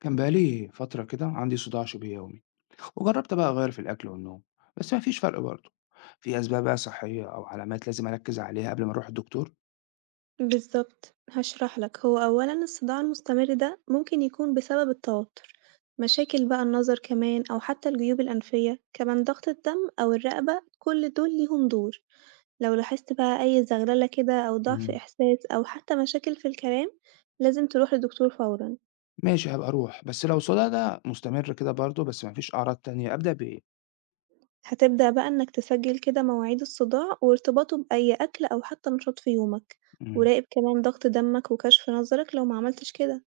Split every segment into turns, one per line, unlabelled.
كان بقالي فترة كده عندي صداع شبه يومي وجربت بقى أغير في الأكل والنوم بس مفيش فرق برضه. في أسباب بقى صحية أو علامات لازم أركز عليها قبل ما أروح الدكتور؟
بالظبط هشرح لك. هو أولا الصداع المستمر ده ممكن يكون بسبب التوتر، مشاكل بقى النظر كمان أو حتى الجيوب الأنفية، كمان ضغط الدم أو الرقبة، كل دول ليهم دور. لو لاحظت بقى أي زغللة كده أو ضعف
مم.
إحساس أو حتى مشاكل في الكلام لازم تروح لدكتور فورا.
ماشي، هبقى أروح، بس لو الصداع ده مستمر كده برضه بس مفيش أعراض تانية أبدأ بإيه؟
هتبدأ بقى إنك تسجل كده مواعيد الصداع وارتباطه بأي أكل أو حتى نشاط في يومك،
مم.
وراقب كمان ضغط دمك وكشف نظرك لو معملتش كده.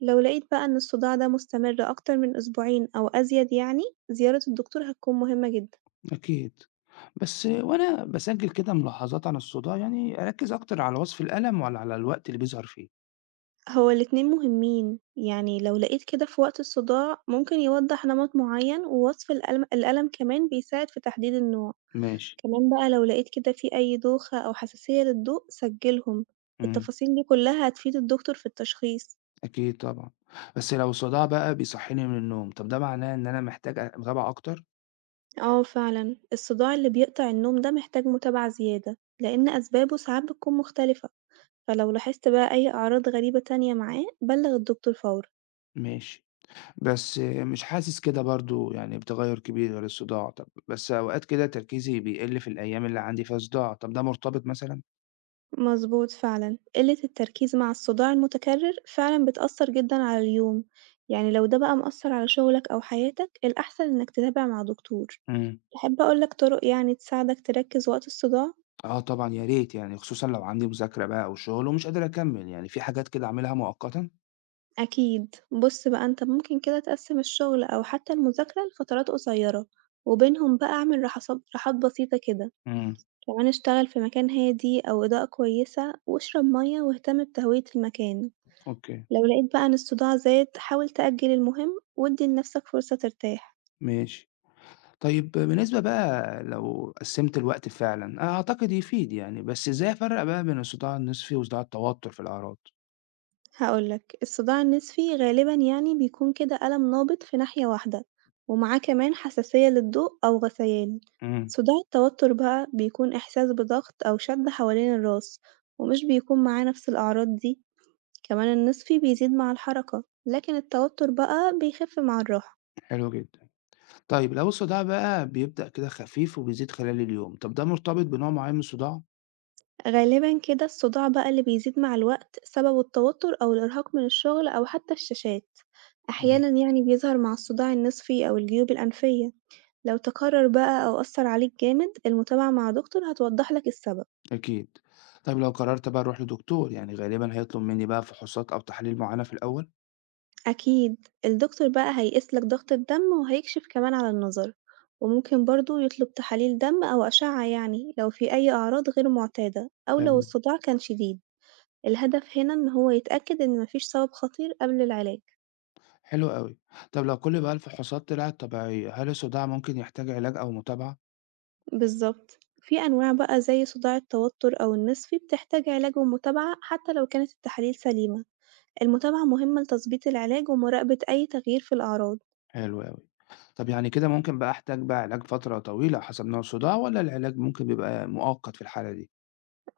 لو لقيت بقى إن الصداع ده مستمر أكتر من أسبوعين أو أزيد يعني زيارة الدكتور هتكون مهمة جدا.
أكيد. بس وأنا بسجل كده ملاحظات عن الصداع، يعني أركز أكتر على وصف الألم ولا على الوقت اللي بيظهر فيه؟
هو الاتنين مهمين، يعني لو لقيت كده في وقت الصداع ممكن يوضح نمط معين، ووصف الألم كمان بيساعد في تحديد النوع.
ماشي.
كمان بقى لو لقيت كده في أي دوخة أو حساسية للضوء سجلهم،
مم.
التفاصيل دي كلها هتفيد الدكتور في التشخيص.
أكيد طبعا. بس لو الصداع بقى بيصحيني من النوم، طب ده معناه إن أنا محتاج أتابع أكتر؟
اه فعلا الصداع اللي بيقطع النوم ده محتاج متابعة زيادة لأن أسبابه ساعات بتكون مختلفة. فلو لاحظت بقى أي أعراض غريبة تانية معاه بلغ الدكتور فورًا.
ماشي. بس مش حاسس كده برضه يعني بتغيُّر كبير ولا الصداع، طب بس أوقات كده تركيزي بيقِل في الأيام اللي عندي فيها صداع، طب ده مرتبط مثلًا؟
مظبوط فعلًا، قلة التركيز مع الصداع المتكرر فعلًا بتأثر جدًا على اليوم، يعني لو ده بقى مأثر على شغلك أو حياتك الأحسن إنك تتابع مع دكتور.
إمم.
تحب أقولك طرق يعني تساعدك تركز وقت الصداع؟
آه طبعًا يا ريت، يعني خصوصًا لو عندي مذاكرة بقى أو شغل ومش قادر أكمّل، يعني في حاجات كده أعملها مؤقتًا؟
أكيد، بص بقى أنت ممكن كده تقسم الشغل أو حتى المذاكرة لفترات قصيرة، وبينهم بقى اعمل راحات بسيطة كده،
إمم،
كمان اشتغل في مكان هادي أو إضاءة كويسة واشرب مية واهتم بتهوية المكان.
أوكي،
لو لقيت بقى إن الصداع زاد حاول تأجل المهم وادي لنفسك فرصة ترتاح.
ماشي. طيب بالنسبة بقى لو قسّمت الوقت فعلًا، أعتقد يفيد يعني، بس إزاي أفرّق بقى بين الصداع النِصفي وصداع التوتر في الأعراض؟
هقولك الصداع النسفي غالبا يعني بيكون كده ألم نابض في ناحية واحدة ومعاه كمان حساسية للضوء أو غثيان.
إمم،
صداع التوتر بقى بيكون إحساس بضغط أو شد حوالين الراس ومش بيكون معاه نفس الأعراض دي، كمان النسفي بيزيد مع الحركة لكن التوتر بقى بيخف مع الراحة.
حلو جدًا. طيب لو الصداع بقى بيبدأ كده خفيف وبيزيد خلال اليوم، طب ده مرتبط بنوع معين من الصداع؟
غالبًا كده الصداع بقى اللي بيزيد مع الوقت سببه التوتر أو الإرهاق من الشغل أو حتى الشاشات،
إمم،
أحيانًا يعني بيظهر مع الصداع النصفي أو الجيوب الأنفية. لو تكرر بقى أو أثر عليك جامد المتابعة مع دكتور هتوضحلك السبب.
أكيد. طيب لو قررت بقى أروح لدكتور، يعني غالبًا هيطلب مني بقى فحوصات أو تحاليل معينة في الأول؟
أكيد الدكتور بقى هيقيسلك ضغط الدم وهيكشف كمان على النظر، وممكن برضه يطلب تحاليل دم أو أشعة يعني لو في أي أعراض غير معتادة أو لو
تمام،
الصداع كان شديد. الهدف هنا إن هو يتأكد إن مفيش سبب خطير قبل العلاج.
حلو أوي. طب لو كل بقى الفحوصات طلعت طبيعية، هل الصداع ممكن يحتاج علاج أو متابعة؟
بالضبط. في أنواع بقى زي صداع التوتر أو النسفي بتحتاج علاج ومتابعة حتى لو كانت التحاليل سليمة، المتابعة مهمة لتظبيط العلاج ومراقبة أي تغيير في الأعراض.
حلو أوي. طب يعني كده ممكن بقى أحتاج بقى علاج فترة طويلة حسب نوع الصداع، والّا العلاج ممكن بيبقى مؤقت في الحالة دي؟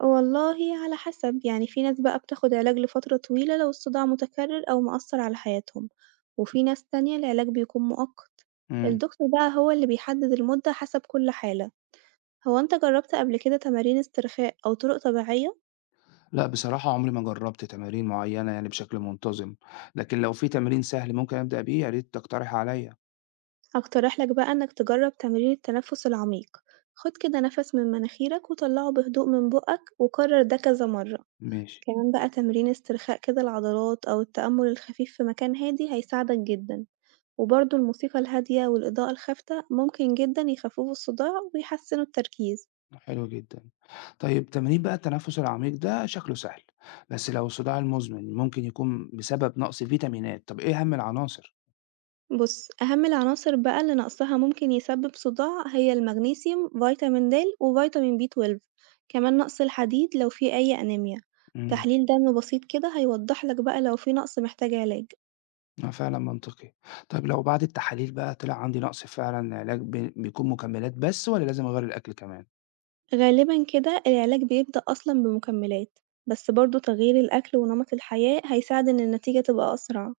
والله على حسب، يعني في ناس بقى بتاخد علاج لفترة طويلة لو الصداع متكرر أو مأثر على حياتهم، وفي ناس تانية العلاج بيكون مؤقت.
إمم.
الدكتور بقى هو اللي بيحدد المدة حسب كل حالة. هو أنت جربت قبل كده تمارين استرخاء أو طرق طبيعية؟
لأ، بصراحة عمري ما جرّبت تمارين معيّنة يعني بشكل منتظم، لكن لو في تمرين سهل ممكن أبدأ بيه يا ريت تقترح عليَّ.
هقترح لك بقى إنك تجرب تمرين التنفس العميق، خد كده نفس من مناخيرك وطلعه بهدوء من بقك وكرر ده كذا مرة.
ماشي،
كمان بقى تمرين استرخاء كده العضلات أو التأمل الخفيف في مكان هادي هيساعدك جدا، وبرضه الموسيقى الهادية والإضاءة الخافتة ممكن جدا يخففوا الصداع ويحسنوا التركيز.
حلو جدًا. طيب تمرين بقى التنفس العميق ده شكله سهل، بس لو الصداع المزمن ممكن يكون بسبب نقص فيتامينات، طب إيه أهم العناصر؟
بُص، أهم العناصر بقى اللي نقصها ممكن يسبب صداع هي المغنيسيوم، فيتامين د وفيتامين B12، كمان نقص الحديد لو في أي أنيميا.
إمم،
تحليل دم بسيط كده هيوضح لك بقى لو في نقص محتاج علاج.
آه فعلًا منطقي. طيب لو بعد التحاليل بقى طلع عندي نقص فعلًا، العلاج بيكون مكملات بس والّا لازم أغيّر الأكل كمان؟
غالبًا كده العلاج بيبدأ أصلًا بمكملات، بس برضه تغيير الأكل ونمط الحياة هيساعد إن النتيجة تبقى أسرع.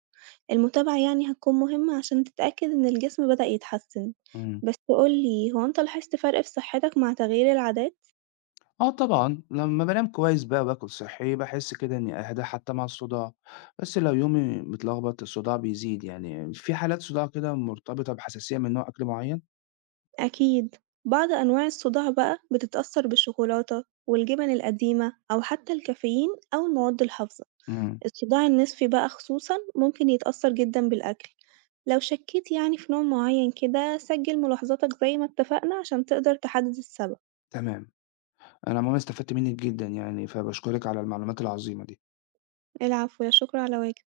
المتابعة يعني هتكون مهمة عشان تتأكد إن الجسم بدأ يتحسن.
إمم.
بس قُل لي، هو أنت لاحظت فرق في صحتك مع تغيير العادات؟
آه طبعًا، لمّا بانام كويس بقى وباكل صحّي، باحس كده إني أهدى حتى مع الصداع، بس لو يومي متلخبط الصداع بيزيد، يعني في حالات صداع كده مرتبطة بحساسية من نوع أكل معين؟
أكيد، بعض أنواع الصداع بقى بتتأثر بالشوكولاتة والجبن القديمة أو حتى الكافيين أو المواد الحافظة.
إمم،
الصداع النصفي بقى خصوصا ممكن يتأثر جدا بالأكل، لو شكيت يعني في نوع معين كده سجل ملاحظاتك زي ما اتفقنا عشان تقدر تحدد السبب.
تمام. أنا عمومًا استفدت منِّك جدًا يعني، فباشكرِك على المعلومات العظيمة دي.
العفو لا شكر على واجب.